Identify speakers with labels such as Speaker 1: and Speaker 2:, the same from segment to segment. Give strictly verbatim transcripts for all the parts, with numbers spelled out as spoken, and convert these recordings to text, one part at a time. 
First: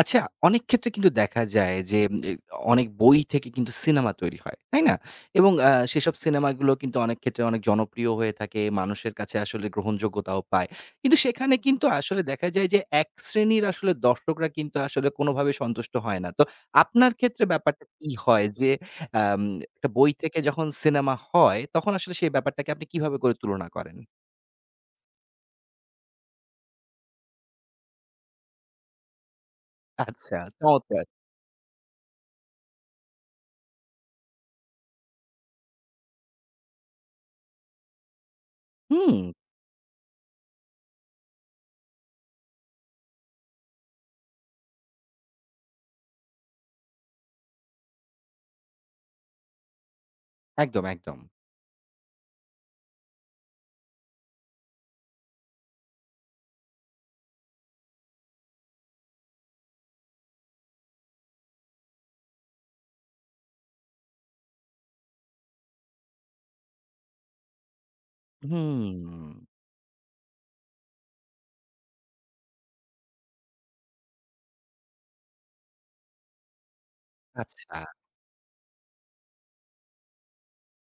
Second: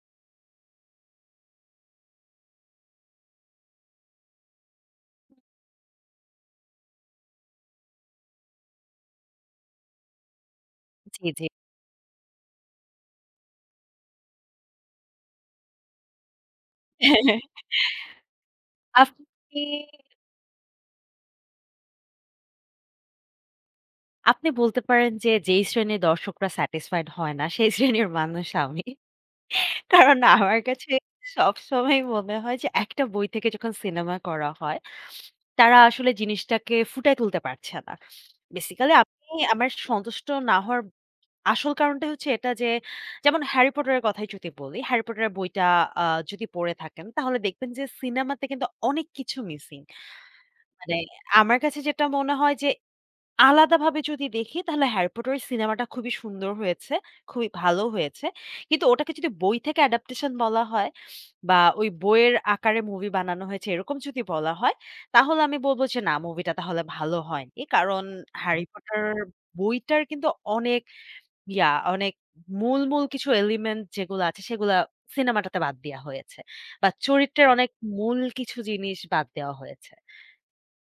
Speaker 1: আচ্ছা, অনেক ক্ষেত্রে কিন্তু দেখা যায় যে উম এ অনেক বই থেকে কিন্তু সিনেমা তৈরি হয়। তাই না? এবং আ সেসব সিনেমাগুলো কিন্তু অনেক ক্ষেত্রে অনেক জনপ্রিয় হয়ে থাকে। মানুষের কাছে আসলে গ্রহণযোগ্যতাও পায়। কিন্তু
Speaker 2: জি, জি।
Speaker 1: সেখানে কিন্তু আসলে দেখা যায় যে এক শ্রেণীর আসলে দর্শকরা কিন্তু আসলে কোনোভাবে সন্তুষ্ট হয় না। তো আপনার ক্ষেত্রে ব্যাপারটা কি হয় যে
Speaker 2: আপনি
Speaker 1: আম একটা বই থেকে যখন সিনেমা হয় তখন আসলে সেই ব্যাপারটাকে আপনি কিভাবে করে তুলনা করেন?
Speaker 2: আপনি বলতে পারেন যে, যেই শ্রেণীর দর্শকরা স্যাটিসফাইড হয় না, সেই শ্রেণীর মানুষ আমি। কারণ
Speaker 1: আচ্ছা,
Speaker 2: আমার কাছে
Speaker 1: চমৎকার!
Speaker 2: সবসময়ই মনে হয় যে, একটা বই থেকে যখন সিনেমা করা হয়, তারা আসলে জিনিসটাকে ফুটায় তুলতে পারছে না। বেসিক্যালি
Speaker 1: হুম,
Speaker 2: আপনি আমার সন্তুষ্ট না হওয়ার আসল কারণটাই হচ্ছে এটা যে, যেমন 'হ্যারি পটার' এর কথাই যদি বলি, 'হ্যারি পটার' এর বইটা আ যদি পড়ে থাকেন, তাহলে দেখবেন যে সিনেমাতে কিন্তু অনেক কিছু মিসিং।
Speaker 1: একদম,
Speaker 2: মানে
Speaker 1: একদম।
Speaker 2: আমার কাছে যেটা মনে হয় যে আলাদাভাবে যদি দেখি তাহলে 'হ্যারি পটার' সিনেমাটা খুবই সুন্দর হয়েছে, খুবই ভালো হয়েছে। কিন্তু ওটাকে যদি বই থেকে অ্যাডাপ্টেশন বলা হয় বা ওই বইয়ের আকারে মুভি বানানো হয়েছে এরকম যদি বলা হয়, তাহলে আমি বলব যে না মুভিটা তাহলে ভালো হয়নি। কারণ 'হ্যারি পটার'
Speaker 1: হুম,
Speaker 2: বইটার কিন্তু অনেক ইয়া অনেক মূল, মূল কিছু এলিমেন্ট যেগুলো আছে সেগুলা সিনেমাটাতে বাদ দেয়া হয়েছে। বা চরিত্রের অনেক
Speaker 1: আচ্ছা।
Speaker 2: মূল কিছু জিনিস বাদ দেওয়া হয়েছে।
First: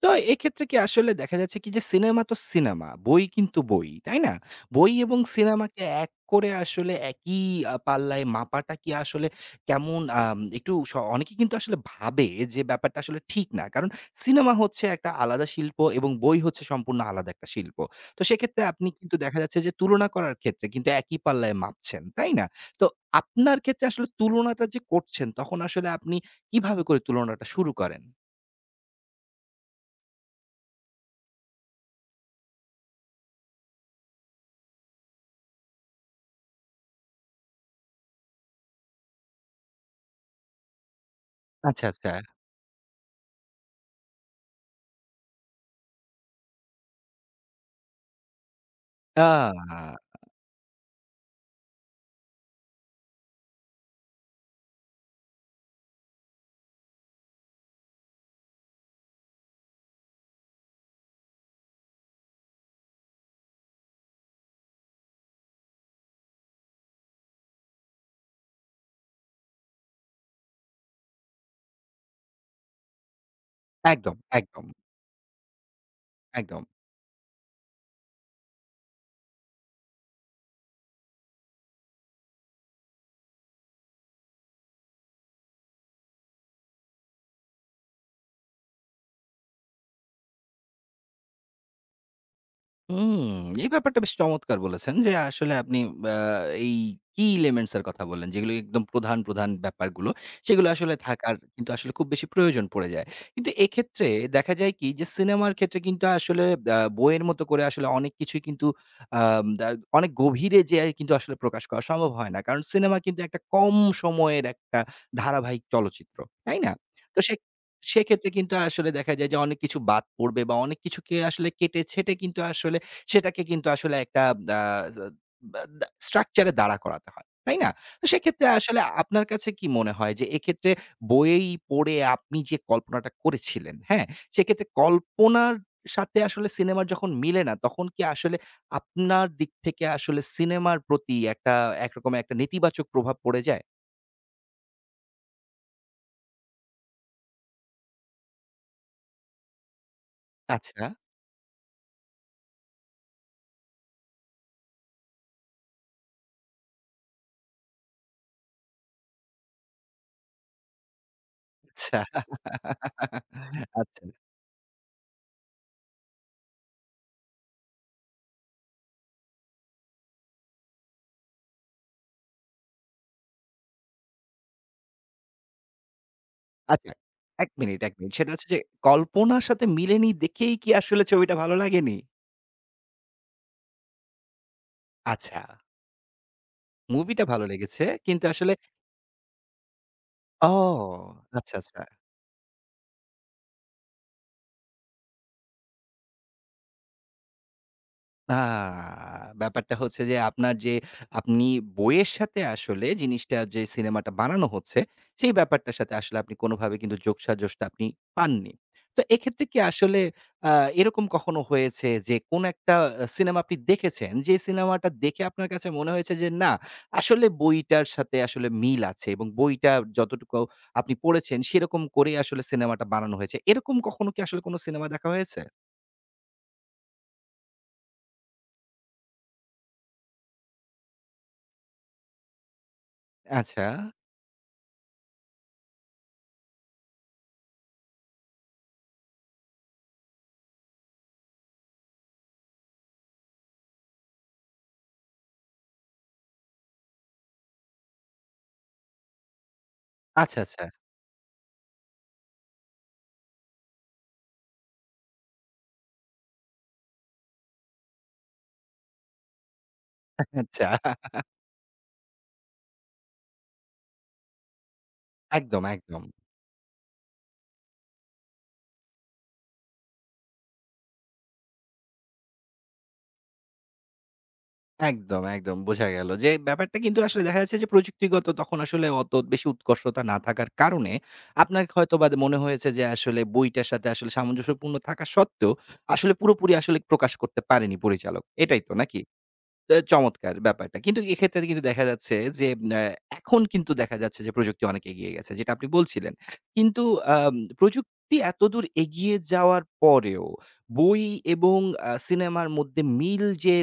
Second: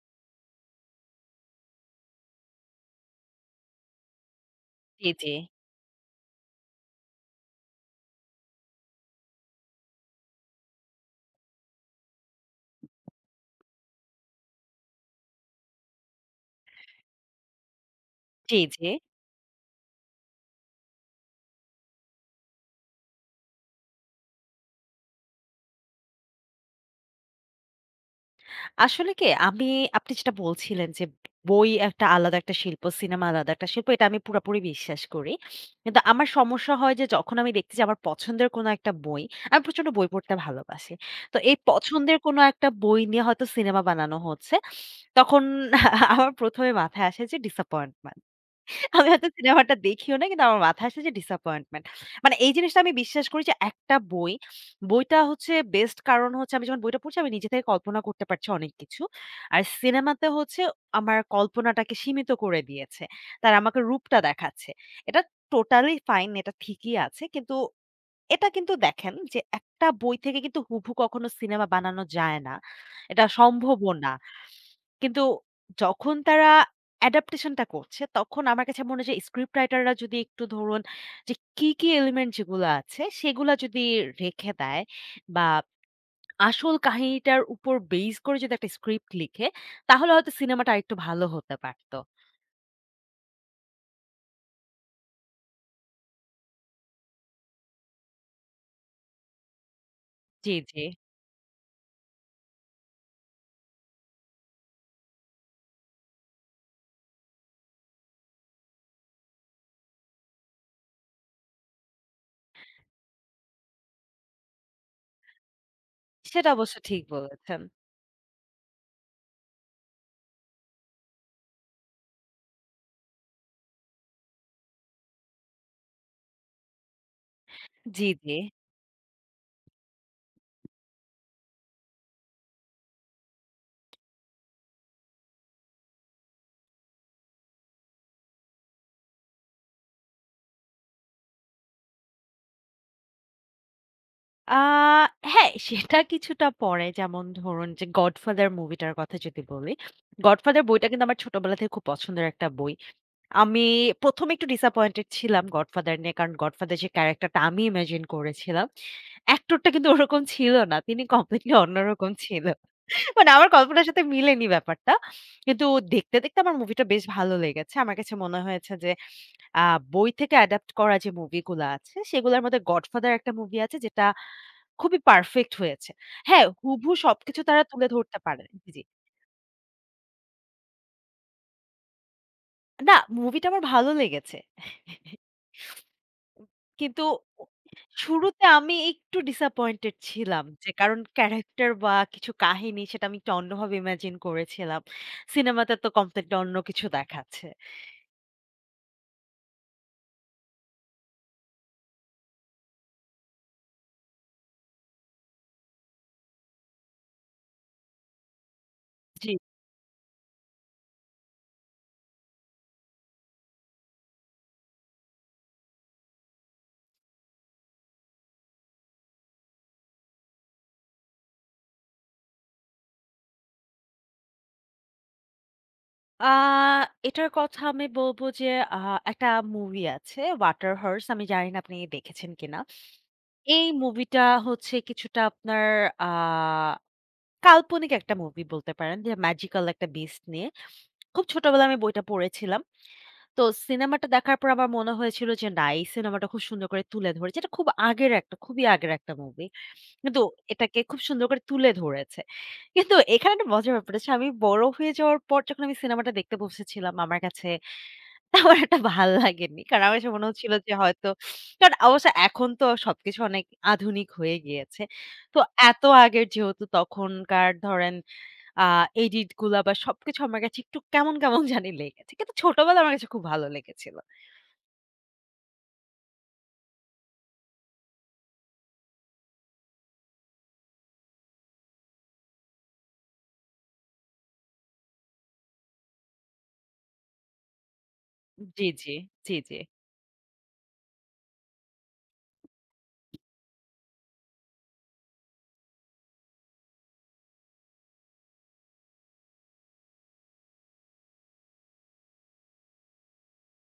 Speaker 1: তো এক্ষেত্রে কি আসলে দেখা যাচ্ছে কি যে সিনেমা তো সিনেমা, বই কিন্তু বই, তাই না? বই
Speaker 2: জি,
Speaker 1: এবং
Speaker 2: জি।
Speaker 1: সিনেমাকে এক করে আসলে একই আ পাল্লায় মাপাটা কি আসলে কেমন আম একটু স অনেকে কিন্তু আসলে ভাবে যে ব্যাপারটা আসলে ঠিক না। কারণ সিনেমা হচ্ছে একটা আলাদা শিল্প এবং বই হচ্ছে সম্পূর্ণ আলাদা একটা শিল্প। তো
Speaker 2: জি,
Speaker 1: সেক্ষেত্রে আপনি
Speaker 2: জি।
Speaker 1: কিন্তু দেখা যাচ্ছে যে তুলনা করার ক্ষেত্রে কিন্তু একই পাল্লায় মাপছেন, তাই না? তো আপনার ক্ষেত্রে আসলে তুলনাটা যে করছেন তখন আসলে আপনি কিভাবে করে তুলনাটা শুরু করেন?
Speaker 2: আসলে কি আমি আপনি যেটা বলছিলেন যে বই একটা আলাদা একটা শিল্প, সিনেমা আলাদা একটা শিল্প এটা আমি পুরাপুরি বিশ্বাস করি। কিন্তু আমার সমস্যা হয় যে যখন আমি দেখছি যে আমার পছন্দের কোনো একটা বই, আমি প্রচন্ড বই পড়তে ভালোবাসি। তো এই
Speaker 1: আচ্ছা, আচ্ছা।
Speaker 2: পছন্দের কোনো একটা বই নিয়ে হয়তো সিনেমা বানানো হচ্ছে। তখন আমার প্রথম এ মাথায় আসে যে ডিসঅ্যাপয়েন্টমেন্ট। আমি হয়তো সিনেমাটা
Speaker 1: আ
Speaker 2: দেখিও নাই। কিন্তু আমার মাথায় আসে যে ডিসঅ্যাপয়েন্টমেন্ট। মানে এই জিনিসটা আমি বিশ্বাস করি যে একটা বই, বইটা হচ্ছে বেস্ট কারণ হচ্ছে আমি যখন বইটা পড়ছি আমি নিজে থেকে কল্পনা করতে পারছি অনেক কিছু। আর সিনেমাতে হচ্ছে আমার কল্পনাটাকে সীমিত করে দিয়েছে। তারা আমাকে রূপটা দেখাচ্ছে। এটা টোটালি ফাইন, এটা ঠিকই আছে। কিন্তু এটা কিন্তু দেখেন যে একটা বই থেকে কিন্তু হুবহু কখনো সিনেমা বানানো যায় না। এটা সম্ভবও না।
Speaker 1: একদম, একদম,
Speaker 2: কিন্তু যখন তারা
Speaker 1: একদম।
Speaker 2: অ্যাডাপ্টেশন টা করছে, তখন আমার কাছে মনে হয় যে স্ক্রিপ্ট রাইটাররা যদি একটু ধরুন যে কি, কি এলিমেন্ট যেগুলো আছে, সেগুলা যদি রেখে দেয় বা আসল কাহিনীটার উপর বেস করে যদি একটা স্ক্রিপ্ট লিখে, তাহলে হয়তো সিনেমাটা আরেকটু ভালো হতে পারত।
Speaker 1: হুম, এই ব্যাপারটা বেশ চমৎকার বলেছেন যে আসলে আপনি আ এই কি এলিমেন্টস এর কথা বললেন যেগুলো একদম প্রধান, প্রধান ব্যাপারগুলো
Speaker 2: জি,
Speaker 1: সেগুলো
Speaker 2: জি।
Speaker 1: আসলে থাকার কিন্তু আসলে খুব বেশি প্রয়োজন পড়ে যায়। কিন্তু এক্ষেত্রে দেখা যায় কি যে সিনেমার ক্ষেত্রে কিন্তু আসলে আ বইয়ের মতো করে আসলে অনেক কিছুই কিন্তু আম দা অনেক গভীরে যেয়ে কিন্তু আসলে প্রকাশ করা সম্ভব হয় না। কারণ সিনেমা কিন্তু একটা কম সময়ের একটা ধারাবাহিক চলচ্চিত্র।
Speaker 2: সেটা
Speaker 1: তাই না?
Speaker 2: অবশ্য ঠিক
Speaker 1: তো সে
Speaker 2: বলেছেন।
Speaker 1: সেক্ষেত্রে কিন্তু আসলে দেখা যায় যে অনেক কিছু বাদ পড়বে বা অনেক কিছুকে আসলে কেটে ছেঁটে কিন্তু আসলে সেটাকে কিন্তু আসলে একটা আ বা দা স্ট্রাকচার এ দাঁড়া করাতে হয়। তাই না? তো
Speaker 2: জি, জি।
Speaker 1: সেক্ষেত্রে আসলে আপনার কাছে কি মনে হয় যে এক্ষেত্রে বইয়েই পড়ে আপনি যে কল্পনাটা করেছিলেন, হ্যাঁ? সেক্ষেত্রে কল্পনার সাথে আসলে সিনেমার যখন মিলে না তখন কি আসলে আপনার দিক থেকে আসলে সিনেমার প্রতি একটা একরকম একটা নেতিবাচক প্রভাব পড়ে যায়?
Speaker 2: আ হ্যাঁ, সেটা কিছুটা পরে যেমন ধরুন যে 'গডফাদার' মুভিটার কথা যদি বলি। 'গডফাদার'
Speaker 1: আচ্ছা,
Speaker 2: বইটা কিন্তু আমার ছোটবেলা থেকে খুব পছন্দের একটা বই। আমি প্রথম এ একটু disappointed ছিলাম 'গডফাদার' নিয়ে। কারণ 'গডফাদার' যে ক্যারেক্টারটা আমি ইমাজিন করেছিলাম, অ্যাক্টর টা কিন্তু ওরকম ছিল না। তিনি কমপ্লিটলি
Speaker 1: আচ্ছা।
Speaker 2: অন্যরকম ছিল। মানে আমার কল্পনার
Speaker 1: আচ্ছা,
Speaker 2: সাথে মিলেনি ব্যাপারটা। কিন্তু দেখতে, দেখতে আমার মুভিটা বেশ ভালো লেগেছে। আমার কাছে মনে হয়েছে যে আ বই থেকে অ্যাডাপ্ট করা যে মুভিগুলা আছে, সেগুলোর মধ্যে 'গডফাদার' একটা মুভি আছে যেটা খুবই পারফেক্ট হয়েছে। হ্যাঁ,
Speaker 1: আচ্ছা।
Speaker 2: হুবহু সবকিছু
Speaker 1: এক
Speaker 2: তারা
Speaker 1: মিনিট,
Speaker 2: তুলে
Speaker 1: এক মিনিট।
Speaker 2: ধরতে
Speaker 1: সেটা হচ্ছে যে
Speaker 2: পারেনি। জি, জি।
Speaker 1: কল্পনার সাথে মিলেনি দেখেই কি আসলে ছবিটা ভালো লাগেনি?
Speaker 2: না, মুভিটা আমার ভালো লেগেছে।
Speaker 1: আচ্ছা,
Speaker 2: কিন্তু
Speaker 1: মুভিটা
Speaker 2: ও
Speaker 1: ভালো লেগেছে। কিন্তু
Speaker 2: শুরুতে
Speaker 1: আসলে
Speaker 2: আমি একটু ডিসঅ্যাপয়েন্টেড ছিলাম
Speaker 1: ও!
Speaker 2: যে কারণ
Speaker 1: আচ্ছা,
Speaker 2: ক্যারেক্টার
Speaker 1: আচ্ছা।
Speaker 2: বা কিছু কাহিনী সেটা আমি একটু অন্যভাবে ইমাজিন করেছিলাম। সিনেমাতে তো কমপ্লিটলি অন্য কিছু দেখাচ্ছে।
Speaker 1: আ ব্যাপারটা হচ্ছে যে আপনার যে আপনি বইয়ের সাথে আসলে জিনিসটা যে সিনেমাটা বানানো হচ্ছে, সেই ব্যাপারটার সাথে আসলে আপনি কোনোভাবে কিন্তু যোগসাজশটা আপনি পাননি। তো
Speaker 2: জি।
Speaker 1: এক্ষেত্রে কি আসলে আ এরকম কখনো হয়েছে যে কোন একটা আ সিনেমা আপনি দেখেছেন, যে সিনেমাটা দেখে আপনার কাছে মনে হয়েছে যে না, আসলে বইটার সাথে আসলে মিল আছে এবং বইটা যতটুকু আপনি পড়েছেন সেরকম করেই আসলে সিনেমাটা বানানো হয়েছে। এরকম কখনো কি আসলে কোনো সিনেমা দেখা হয়েছে?
Speaker 2: আ এটার কথা আমি বলব যে আ একটা মুভি আছে 'Water Horse' আমি জানি না আপনি দেখেছেন কিনা?
Speaker 1: আচ্ছা।
Speaker 2: এই মুভিটা হচ্ছে কিছুটা আপনার আ কাল্পনিক একটা মুভি বলতে পারেন যে ম্যাজিক্যাল একটা বিস্ট নিয়ে। খুব ছোটবেলায় আমি বইটা পড়েছিলাম। তো সিনেমাটা দেখার পর আমার মনে হয়েছিল যে না এই সিনেমাটা খুব সুন্দর করে তুলে ধরেছে। এটা খুব আগের একটা খুবই আগের একটা মুভি। কিন্তু
Speaker 1: আচ্ছা, আচ্ছা,
Speaker 2: এটাকে খুব সুন্দর করে তুলে ধরেছে। কিন্তু এখানে একটা মজার ব্যাপার আছে আমি বড় হয়ে যাওয়ার পর যখন আমি সিনেমাটা দেখতে বসেছিলাম আমার কাছে তেমন একটা ভাল লাগেনি। কারণ আমার কাছে মনে হচ্ছিল যে
Speaker 1: আচ্ছা।
Speaker 2: হয়তো কারণ অবশ্য এখন তো সবকিছু অনেক আধুনিক হয়ে গিয়েছে। তো
Speaker 1: একদম,
Speaker 2: এত
Speaker 1: একদম।
Speaker 2: আগের যেহেতু তখনকার ধরেন আ এডিট গুলা বা সবকিছু আমার কাছে একটু কেমন, কেমন জানি লেগেছে। কিন্তু ছোটবেলায় আমার কাছে খুব ভালো লেগেছিল।
Speaker 1: একদম, একদম বোঝা গেল যে ব্যাপারটা কিন্তু আসলে দেখা যাচ্ছে যে প্রযুক্তিগত তখন আসলে অত বেশি উৎকর্ষতা না থাকার কারণে আপনার হয়তোবা মনে হয়েছে যে আসলে বইটার সাথে আসলে সামঞ্জস্যপূর্ণ থাকা সত্ত্বেও আসলে পুরোপুরি আসলে প্রকাশ করতে পারেনি পরিচালক। এটাই
Speaker 2: জি,
Speaker 1: তো
Speaker 2: জি,
Speaker 1: নাকি?
Speaker 2: জি, জি।
Speaker 1: অ্যা চমৎকার ব্যাপারটা। কিন্তু এক্ষেত্রে কিন্তু দেখা যাচ্ছে যে অ্যা এখন কিন্তু দেখা যাচ্ছে যে প্রযুক্তি অনেক এগিয়ে গেছে যেটা আপনি বলছিলেন। কিন্তু আম প্রযুক্তি এতদূর এগিয়ে যাওয়ার পরেও বই এবং আ সিনেমার মধ্যে মিল যে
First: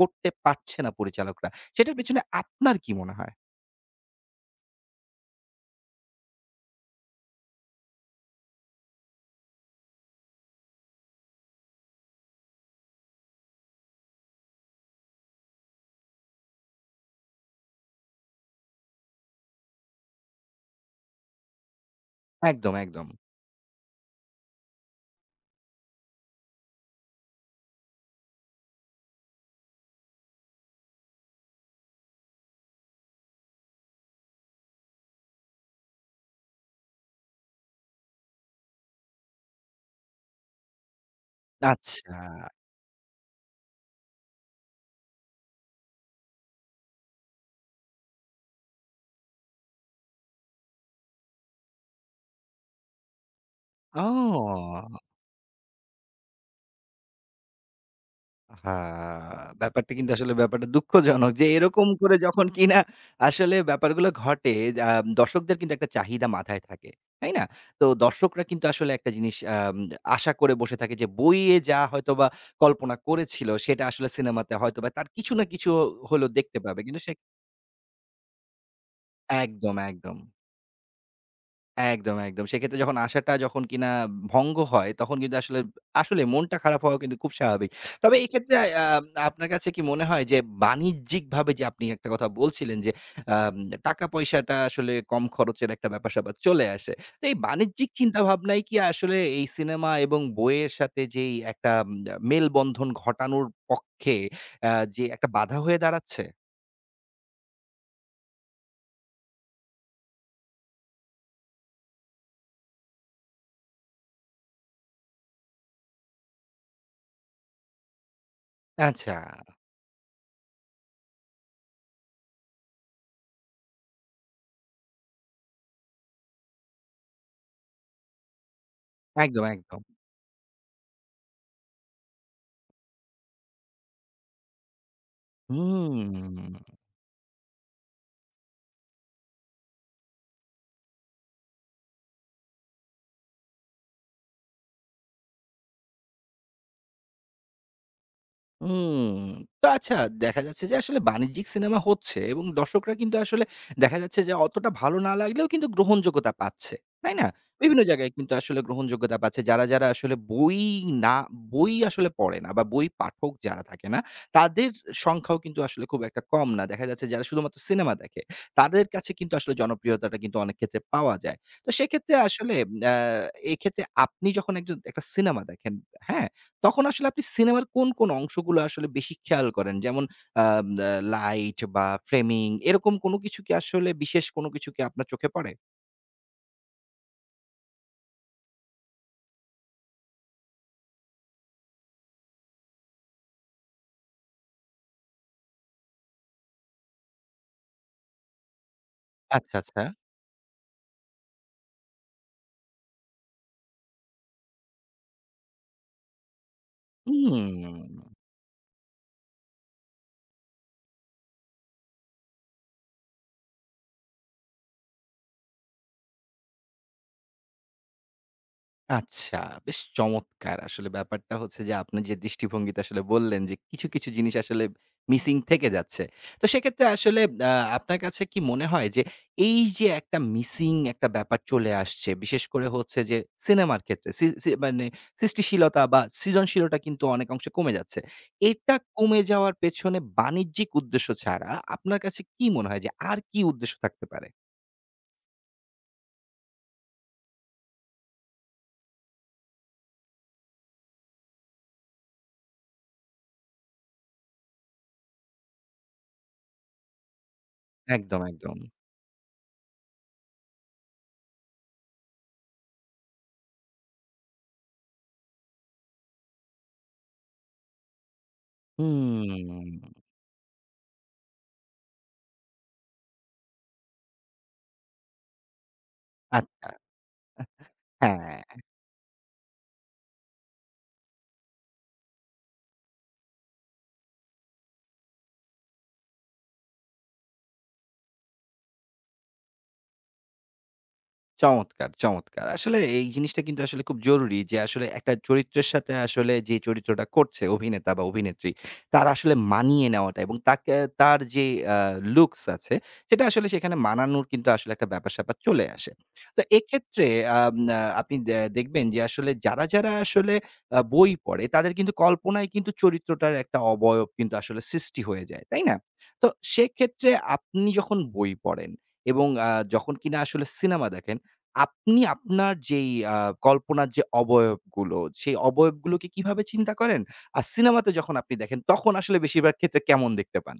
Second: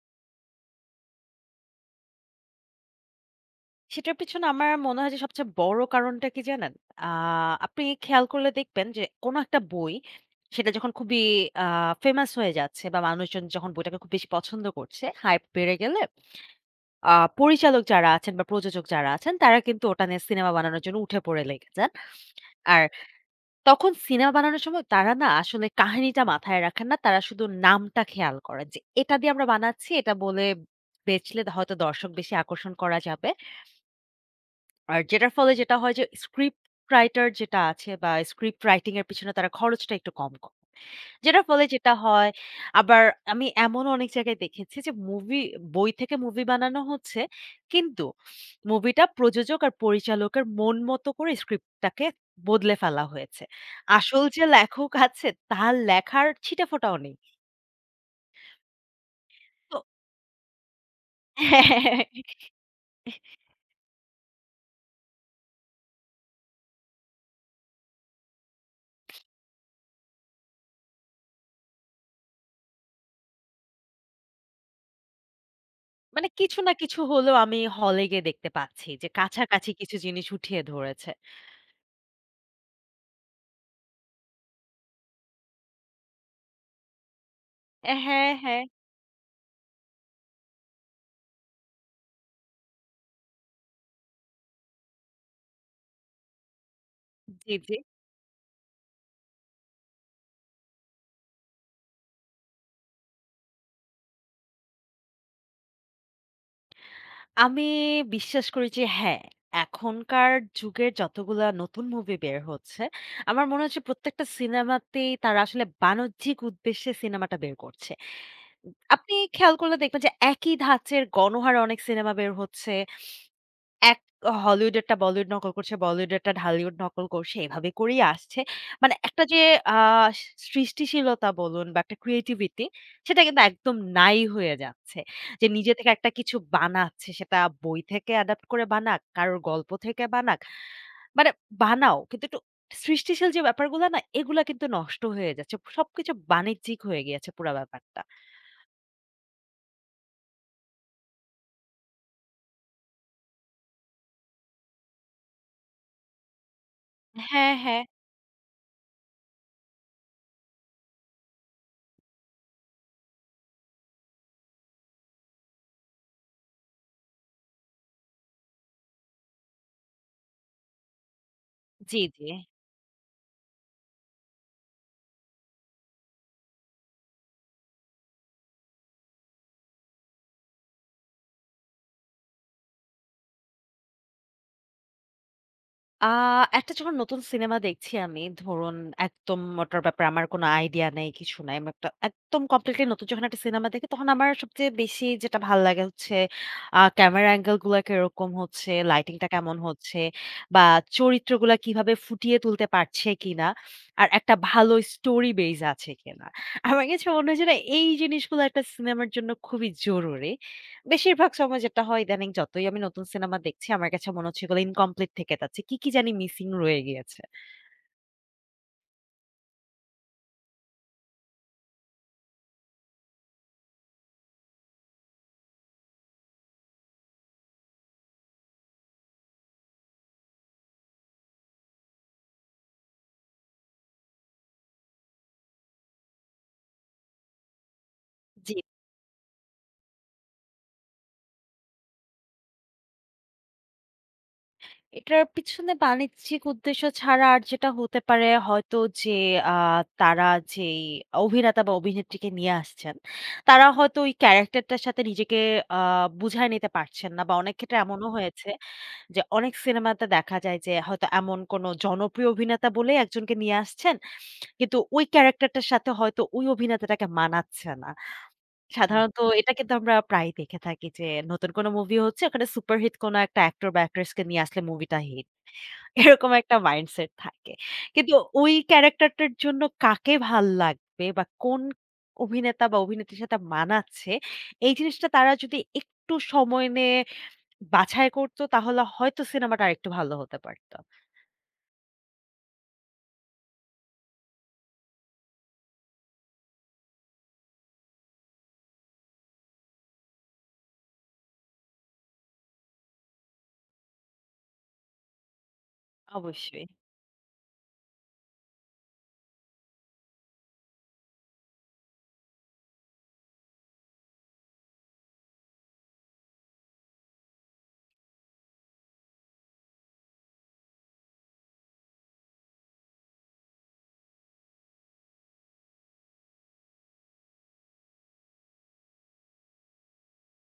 Speaker 1: করতে পারছে না পরিচালকরা, সেটার পেছনে আপনার কি মনে হয়?
Speaker 2: সেটার পেছনে আমার মনে হয় যে সবচেয়ে বড় কারণটা কি জানেন? আ আপনি খেয়াল করলে দেখবেন যে কোন একটা বই সেটা যখন খুবই আ ফেমাস হয়ে যাচ্ছে বা মানুষজন যখন বইটাকে খুব বেশি পছন্দ করছে, হাইপ বেড়ে গেলে আ পরিচালক যারা আছেন বা প্রযোজক যারা আছেন তারা কিন্তু ওটা নিয়ে সিনেমা বানানোর জন্য উঠে পড়ে লেগে যান।
Speaker 1: একদম,
Speaker 2: আর
Speaker 1: একদম।
Speaker 2: তখন সিনেমা বানানোর সময় তারা না আসলে কাহিনীটা মাথায় রাখেন না। তারা শুধু নামটা খেয়াল করেন যে এটা দিয়ে আমরা বানাচ্ছি, এটা বলে বেচলে হয়তো দর্শক বেশি আকর্ষণ করা যাবে। আর যেটার ফলে যেটা হয় যে স্ক্রিপ্ট রাইটার যেটা আছে বা স্ক্রিপ্ট রাইটিং এর পিছনে তারা খরচটা একটু কম করে। যেটার ফলে যেটা
Speaker 1: আচ্ছা।
Speaker 2: হয় আবার আমি এমন অনেক জায়গায় দেখেছি যে মুভি বই থেকে মুভি বানানো হচ্ছে কিন্তু মুভিটা প্রযোজক আর পরিচালকের মন মতো করে স্ক্রিপ্টটাকে বদলে ফেলা হয়েছে।
Speaker 1: ও!
Speaker 2: আসল যে লেখক আছে তার লেখার ছিটেফোঁটাও নেই।
Speaker 1: হ্যাঁ,
Speaker 2: তো
Speaker 1: ব্যাপারটা কিন্তু আসলে ব্যাপারটা দুঃখজনক যে এরকম করে যখন কিনা আসলে ব্যাপারগুলো ঘটে আ দর্শকদের কিন্তু একটা চাহিদা মাথায় থাকে। তাই না? তো দর্শকরা কিন্তু আসলে একটা জিনিস আম আশা করে বসে থাকে যে বইয়ে যা হয়তোবা কল্পনা করেছিল সেটা আসলে সিনেমাতে হয়তোবা তার কিছু না কিছু
Speaker 2: মানে
Speaker 1: হলেও দেখতে
Speaker 2: কিছু না
Speaker 1: পাবে।
Speaker 2: কিছু
Speaker 1: কিন্তু সে
Speaker 2: হলেও আমি হলে গিয়ে দেখতে পাচ্ছি যে কাছাকাছি
Speaker 1: একদম,
Speaker 2: কিছু
Speaker 1: একদম।
Speaker 2: জিনিস উঠিয়ে ধরেছে।
Speaker 1: একদম, একদম। সেক্ষেত্রে যখন আশাটা যখন কিনা ভঙ্গ হয়, তখন কিন্তু আসলে, আসলে মনটা খারাপ হওয়া কিন্তু খুব স্বাভাবিক।
Speaker 2: অ্যা
Speaker 1: তবে
Speaker 2: হ্যাঁ,
Speaker 1: এক্ষেত্রে
Speaker 2: হ্যাঁ।
Speaker 1: আ আপনার কাছে কি মনে হয় যে বাণিজ্যিকভাবে যে আপনি একটা কথা বলছিলেন যে, আম টাকা-পয়সাটা আসলে কম খরচের একটা ব্যাপার-স্যাপার চলে আসে। তো এই
Speaker 2: জি, জি।
Speaker 1: বাণিজ্যিক চিন্তাভাবনাই কি আসলে এই সিনেমা এবং বইয়ের সাথে যেই একটা উম মেলবন্ধন ঘটানোর পক্ষে আ যে একটা বাধা হয়ে দাঁড়াচ্ছে?
Speaker 2: আমি বিশ্বাস করি যে হ্যাঁ, এখনকার যুগের যতগুলা নতুন মুভি বের হচ্ছে, আমার মনে হচ্ছে প্রত্যেকটা সিনেমাতেই তারা আসলে বাণিজ্যিক উদ্দেশ্যে সিনেমাটা বের করছে। আপনি
Speaker 1: আচ্ছা।
Speaker 2: খেয়াল করলে দেখবেন যে একই ধাঁচের গণহারে অনেক সিনেমা বের হচ্ছে। এক হলিউডেরটা বলিউড নকল করছে, বলিউডেরটা ঢালিউড নকল করছে। এভাবে করেই আসছে। মানে একটা যে
Speaker 1: একদম,
Speaker 2: আ
Speaker 1: একদম।
Speaker 2: সৃষ্টিশীলতা বলুন বা একটা ক্রিয়েটিভিটি সেটা কিন্তু একদম নাই হয়ে যাচ্ছে। যে নিজে থেকে একটা
Speaker 1: হুম।
Speaker 2: কিছু বানাচ্ছে সেটা বই থেকে অ্যাডাপ্ট করে বানাক, কারোর গল্প থেকে বানাক। মানে বানাও কিন্তু একটু সৃষ্টিশীল যে ব্যাপারগুলা না এগুলা কিন্তু নষ্ট হয়ে যাচ্ছে। সবকিছু বাণিজ্যিক হয়ে গিয়েছে পুরা ব্যাপারটা।
Speaker 1: হুম। তো আচ্ছা দেখা যাচ্ছে যে আসলে বাণিজ্যিক সিনেমা হচ্ছে এবং দর্শকরা কিন্তু আসলে দেখা যাচ্ছে যে অতটা ভালো না লাগলেও কিন্তু গ্রহণযোগ্যতা পাচ্ছে। তাই না?
Speaker 2: হ্যাঁ,
Speaker 1: বিভিন্ন
Speaker 2: হ্যাঁ।
Speaker 1: জায়গায় কিন্তু আসলে গ্রহণযোগ্যতা পাচ্ছে। যারা, যারা আসলে বই না বই আসলে পড়ে না বা বই পাঠক যারা থাকে না, তাদের সংখ্যাও কিন্তু আসলে খুব একটা কম না। দেখা যাচ্ছে যারা শুধুমাত্র সিনেমা দেখে, তাদের কাছে কিন্তু আসলে জনপ্রিয়তাটা কিন্তু অনেক ক্ষেত্রে পাওয়া যায়। তো
Speaker 2: জি,
Speaker 1: সেক্ষেত্রে
Speaker 2: জি।
Speaker 1: আসলে আ এক্ষেত্রে আপনি যখন একজন একটা সিনেমা দেখেন, হ্যাঁ? তখন আসলে আপনি সিনেমার কোন, কোন অংশগুলো আসলে বেশি খেয়াল করেন? যেমন আম আ লাইট বা ফ্রেমিং এরকম কোনো কিছু কি আসলে বিশেষ কোনো কিছু কি আপনার চোখে পড়ে?
Speaker 2: আ একটা যখন নতুন সিনেমা দেখছি আমি, ধরুন একদম ওটার ব্যাপারে আমার কোনো আইডিয়া নেই, কিছু নাই। আমি একটা একদম কমপ্লিটলি নতুন যখন একটা সিনেমা দেখি, তখন আমার সবচেয়ে বেশি যেটা ভাল লাগে হচ্ছে আ ক্যামেরা অ্যাঙ্গেল গুলা কিরকম হচ্ছে, লাইটিংটা
Speaker 1: আচ্ছা,
Speaker 2: কেমন
Speaker 1: আচ্ছা।
Speaker 2: হচ্ছে বা চরিত্রগুলা কিভাবে ফুটিয়ে তুলতে পারছে কিনা, আর একটা ভালো স্টোরি বেস আছে কিনা। আমার কাছে মনে হয় যে না, এই
Speaker 1: হুম।
Speaker 2: জিনিসগুলো একটা সিনেমার জন্য খুবই জরুরি। বেশিরভাগ সময় যেটা হয় ইদানিং যতই আমি নতুন সিনেমা দেখছি আমার কাছে মনে হচ্ছে এগুলো ইনকমপ্লিট থেকে যাচ্ছে। কি, কি জানি মিসিং রয়ে গিয়েছে।
Speaker 1: আচ্ছা, বেশ চমৎকার! আসলে ব্যাপারটা হচ্ছে যে আপনি যে দৃষ্টিভঙ্গিতে আসলে বললেন যে কিছু, কিছু জিনিস আসলে মিসিং থেকে যাচ্ছে। তো সেক্ষেত্রে আসলে আ আপনার কাছে কি মনে হয় যে এই যে একটা মিসিং একটা ব্যাপার চলে আসছে, বিশেষ করে হচ্ছে যে সিনেমার ক্ষেত্রে সি সি মানে সৃষ্টিশীলতা বা সৃজনশীলতা কিন্তু অনেক অংশে কমে যাচ্ছে।
Speaker 2: জি।
Speaker 1: এটা কমে যাওয়ার পেছনে বাণিজ্যিক উদ্দেশ্য ছাড়া আপনার কাছে কি মনে হয় যে আর কি উদ্দেশ্য থাকতে পারে?
Speaker 2: এটার পিছনে বাণিজ্যিক উদ্দেশ্য ছাড়া আর যেটা হতে পারে হয়তো যে আ তারা যেই অভিনেতা বা অভিনেত্রীকে নিয়ে আসছেন, তারা হয়তো ওই ক্যারাক্টারটার সাথে নিজেকে আ বুঝায় নিতে পারছেন না বা অনেক ক্ষেত্রে এমনও
Speaker 1: একদম,
Speaker 2: হয়েছে
Speaker 1: একদম।
Speaker 2: যে অনেক সিনেমাতে দেখা যায় যে হয়তো এমন কোনো জনপ্রিয় অভিনেতা বলে একজনকে নিয়ে আসছেন। কিন্তু ওই ক্যারাক্টারটার সাথে হয়তো ওই অভিনেতাটাকে মানাচ্ছে না। হুম। সাধারণত এটা
Speaker 1: হুম।
Speaker 2: কিন্তু আমরা প্রায়ই দেখে থাকি যে নতুন কোনো মুভি হচ্ছে ওখানে সুপারহিট কোনো একটা অ্যাক্টর বা অ্যাক্ট্রেসকে নিয়ে আসলে মুভিটা হিট। এরকম একটা
Speaker 1: আচ্ছা,
Speaker 2: মাইন্ডসেট থাকে। কিন্তু
Speaker 1: হ্যাঁ।
Speaker 2: ওই ক্যারাক্টারটার জন্য কাকে ভাল লাগবে বা কোন অভিনেতা বা অভিনেত্রীর সাথে মানাচ্ছে, এই জিনিসটা তারা যদি একটু সময় নিয়ে বাছাই করত তাহলে হয়তো সিনেমাটা আরেকটু ভালো হতে পারত।
Speaker 1: চমৎকার, চমৎকার। আসলে এই জিনিসটা কিন্তু আসলে খুব জরুরি যে আসলে একটা চরিত্রের সাথে আসলে যে চরিত্রটা করছে অভিনেতা বা অভিনেত্রী, তার আসলে মানিয়ে নেওয়াটা এবং তাকে তার যে আ লুকস আছে সেটা আসলে সেখানে মানানোর কিন্তু আসলে একটা ব্যাপার-স্যাপার চলে আসে। তো
Speaker 2: অবশ্যই।
Speaker 1: এক্ষেত্রে আম আ আপনি দে দেখবেন যে আসলে যারা, যারা আসলে আ বই পড়ে তাদের কিন্তু কল্পনায় কিন্তু চরিত্রটার একটা অবয়ব কিন্তু আসলে সৃষ্টি হয়ে যায়। তাই না? তো সেক্ষেত্রে আপনি যখন বই পড়েন এবং আ যখন কিনা আসলে সিনেমা দেখেন আপনি আপনার যেই আ কল্পনার যে অবয়বগুলো, সেই অবয়বগুলোকে কিভাবে চিন্তা করেন? আর সিনেমাতে যখন আপনি দেখেন, তখন আসলে বেশিরভাগ ক্ষেত্রে কেমন দেখতে পান?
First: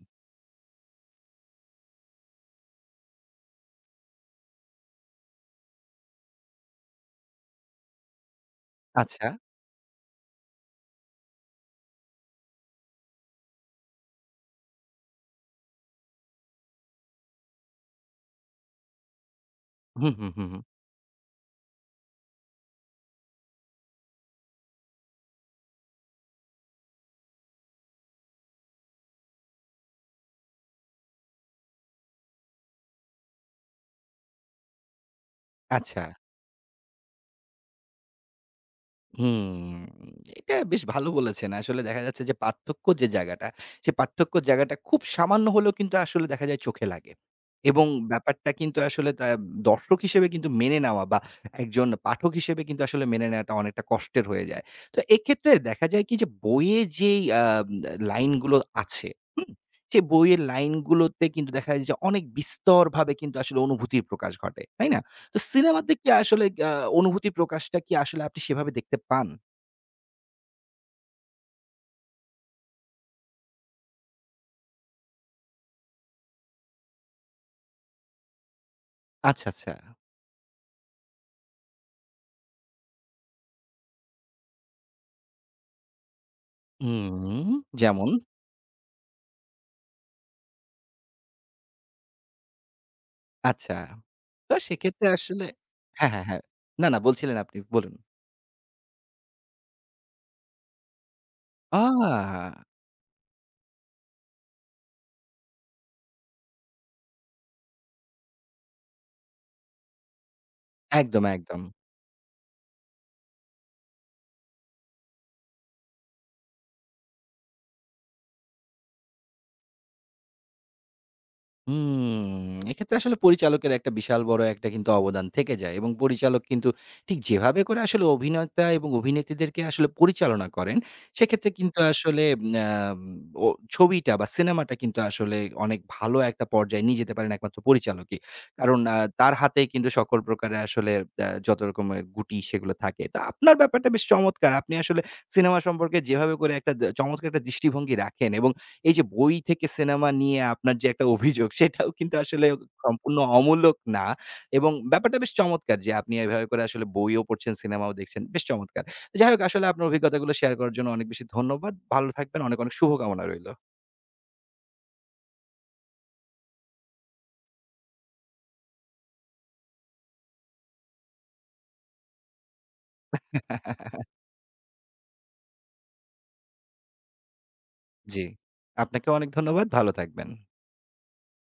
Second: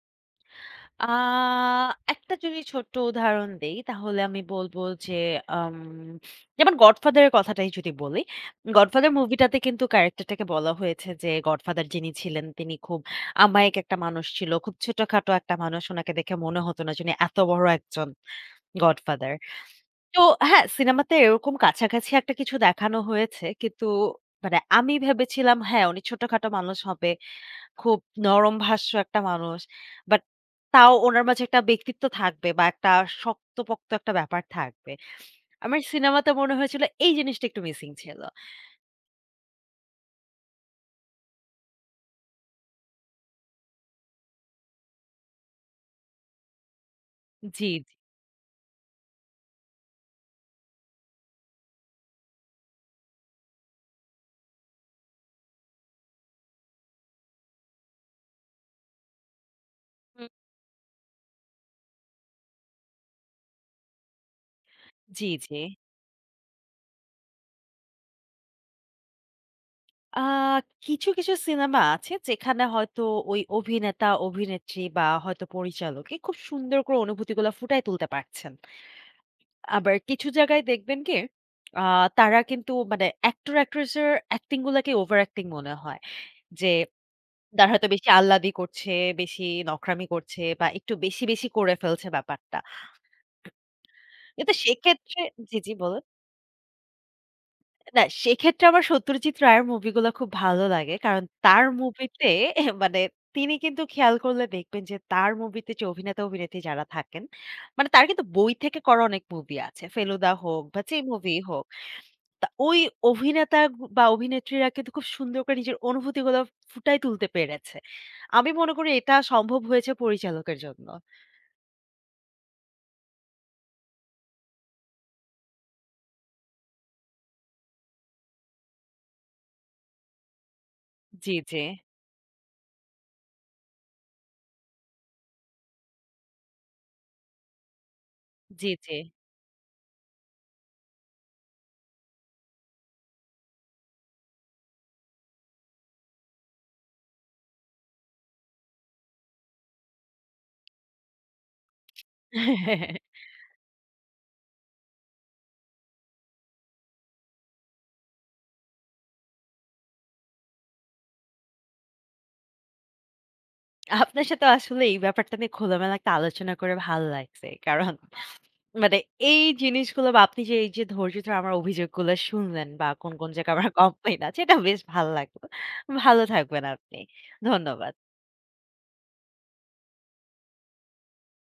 Speaker 2: আ একটা যদি ছোট্ট উদাহরণ দেই তাহলে আমি বলব যে আম যেমন 'গডফাদার' এর কথাটাই যদি বলি। 'গডফাদার'
Speaker 1: আচ্ছা।
Speaker 2: মুভিটাতে কিন্তু ক্যারেক্টারটাকে বলা হয়েছে যে গডফাদার যিনি ছিলেন তিনি খুব আমায়িক একটা মানুষ ছিল। খুব ছোটখাটো একটা মানুষ। উনাকে দেখে মনে হতো না যে উনি এত বড় একজন গডফাদার।
Speaker 1: হুম,
Speaker 2: তো
Speaker 1: হুম, হুম, হুম।
Speaker 2: হ্যাঁ, সিনেমাতে এরকম কাছাকাছি একটা কিছু দেখানো হয়েছে। কিন্তু মানে আমি ভেবেছিলাম হ্যাঁ, উনি ছোটখাটো মানুষ হবে। খুব নরমভাষ্য একটা মানুষ। বাট তাও উনার মাঝে একটা ব্যক্তিত্ব থাকবে বা একটা শক্তপোক্ত একটা ব্যাপার থাকবে। আমার
Speaker 1: আচ্ছা।
Speaker 2: সিনেমাতে মনে হয়েছিল এই জিনিসটা একটু মিসিং ছিল।
Speaker 1: হুম, এটা বেশ ভালো বলেছেন। আসলে দেখা যাচ্ছে যে পার্থক্য যে জায়গাটা, সে পার্থক্যর জায়গাটা খুব সামান্য হলেও কিন্তু আসলে দেখা যায় চোখে লাগে।
Speaker 2: জি,
Speaker 1: এবং
Speaker 2: জি।
Speaker 1: ব্যাপারটা কিন্তু আসলে তা দর্শক হিসেবে কিন্তু মেনে নেওয়া বা একজন পাঠক হিসেবে কিন্তু আসলে মেনে নেওয়াটা অনেকটা কষ্টের হয়ে যায়। তো এক্ষেত্রে দেখা যায় কি যে বইয়ে যেই আ লাইনগুলো আছে, হুম? সেই
Speaker 2: হুম।
Speaker 1: বইয়ের লাইনগুলোতে কিন্তু দেখা যায় যে অনেক বিস্তরভাবে কিন্তু আসলে অনুভূতির প্রকাশ ঘটে। তাই না?
Speaker 2: জি,
Speaker 1: তো
Speaker 2: জি।
Speaker 1: সিনেমাতে কি আসলে আ অনুভূতি প্রকাশটা কি আসলে আপনি সেভাবে দেখতে পান?
Speaker 2: আ কিছু, কিছু সিনেমা আছে যেখানে হয়তো ওই অভিনেতা, অভিনেত্রী বা হয়তো পরিচালকে খুব সুন্দর করে অনুভূতিগুলা ফুটায় তুলতে পারছেন।
Speaker 1: আচ্ছা, আচ্ছা।
Speaker 2: আবার কিছু জায়গায় দেখবেন কি আ তারা কিন্তু মানে অ্যাক্টর, অ্যাক্ট্রেস এর অ্যাক্টিং গুলাকে ওভার অ্যাক্টিং মনে হয়। যে
Speaker 1: হুম,
Speaker 2: তার হয়তো
Speaker 1: যেমন?
Speaker 2: বেশি আহ্লাদি করছে, বেশি নখরামি করছে বা একটু বেশি, বেশি করে ফেলছে ব্যাপারটা।
Speaker 1: আচ্ছা।
Speaker 2: কিন্তু
Speaker 1: তো সেক্ষেত্রে
Speaker 2: সেক্ষেত্রে
Speaker 1: আসলে
Speaker 2: জি, জি বলুন।
Speaker 1: হ্যাঁ, হ্যাঁ, হ্যাঁ। না, না বলছিলেন আপনি, বলুন।
Speaker 2: না সেক্ষেত্রে আমার সত্যজিৎ রায়ের মুভিগুলা খুব ভালো লাগে। কারণ তার মুভিতে
Speaker 1: আ
Speaker 2: মানে তিনি কিন্তু খেয়াল করলে দেখবেন যে তার মুভিতে যে অভিনেতা-অভিনেত্রী যারা থাকেন, মানে তার কিন্তু বই থেকে করা অনেক মুভি আছে। ফেলুদা হোক বা যে
Speaker 1: একদম,
Speaker 2: মুভি
Speaker 1: একদম।
Speaker 2: হোক। তা ওই অভিনেতা গু- বা অভিনেত্রীরা কিন্তু খুব সুন্দর করে নিজের অনুভূতিগুলো ফুটায় তুলতে পেরেছে। আমি মনে করি এটা সম্ভব হয়েছে পরিচালকের জন্য।
Speaker 1: হুম, এক্ষেত্রে আসলে পরিচালকের একটা বিশাল বড় একটা কিন্তু অবদান থেকে যায় এবং পরিচালক কিন্তু ঠিক যেভাবে করে আসলে অভিনেতা এবং অভিনেত্রীদেরকে আসলে পরিচালনা করেন,
Speaker 2: জি,
Speaker 1: সেক্ষেত্রে
Speaker 2: জি।
Speaker 1: কিন্তু আসলে আম ও ছবিটা বা সিনেমাটা কিন্তু আসলে অনেক ভালো একটা পর্যায়ে নিয়ে যেতে পারেন একমাত্র পরিচালকই।
Speaker 2: জি,
Speaker 1: কারণ
Speaker 2: জি।
Speaker 1: আ তার হাতেই কিন্তু সকল প্রকারের আসলে আ যত রকমের গুটি সেগুলো থাকে। তো আপনার ব্যাপারটা বেশ চমৎকার। আপনি আসলে সিনেমা সম্পর্কে যেভাবে করে একটা দ চমৎকার একটা দৃষ্টিভঙ্গি রাখেন এবং এই যে বই থেকে সিনেমা নিয়ে আপনার যে একটা অভিযোগ সেটাও কিন্তু আসলে সম্পূর্ণ অমূলক না এবং ব্যাপারটা বেশ চমৎকার যে আপনি এভাবে করে আসলে বইও পড়ছেন, সিনেমাও দেখছেন। বেশ চমৎকার। যাই হোক আসলে আপনার অভিজ্ঞতাগুলো শেয়ার করার জন্য অনেক বেশি ধন্যবাদ। ভালো থাকবেন। অনেক, অনেক শুভকামনা রইল।
Speaker 2: আপনার সাথে আসলে এই ব্যাপারটা নিয়ে খোলামেলা একটা আলোচনা করে ভালো লাগছে। কারণ মানে এই জিনিসগুলো বা আপনি যে এই যে ধৈর্য ধরে আমার অভিযোগগুলো শুনলেন বা কোন, কোন জায়গায় আমার কমপ্লেইন আছে এটা বেশ ভালো লাগলো। ভালো থাকবেন আপনি। ধন্যবাদ।
Speaker 1: জি। আপনাকেও অনেক ধন্যবাদ। ভালো থাকবেন।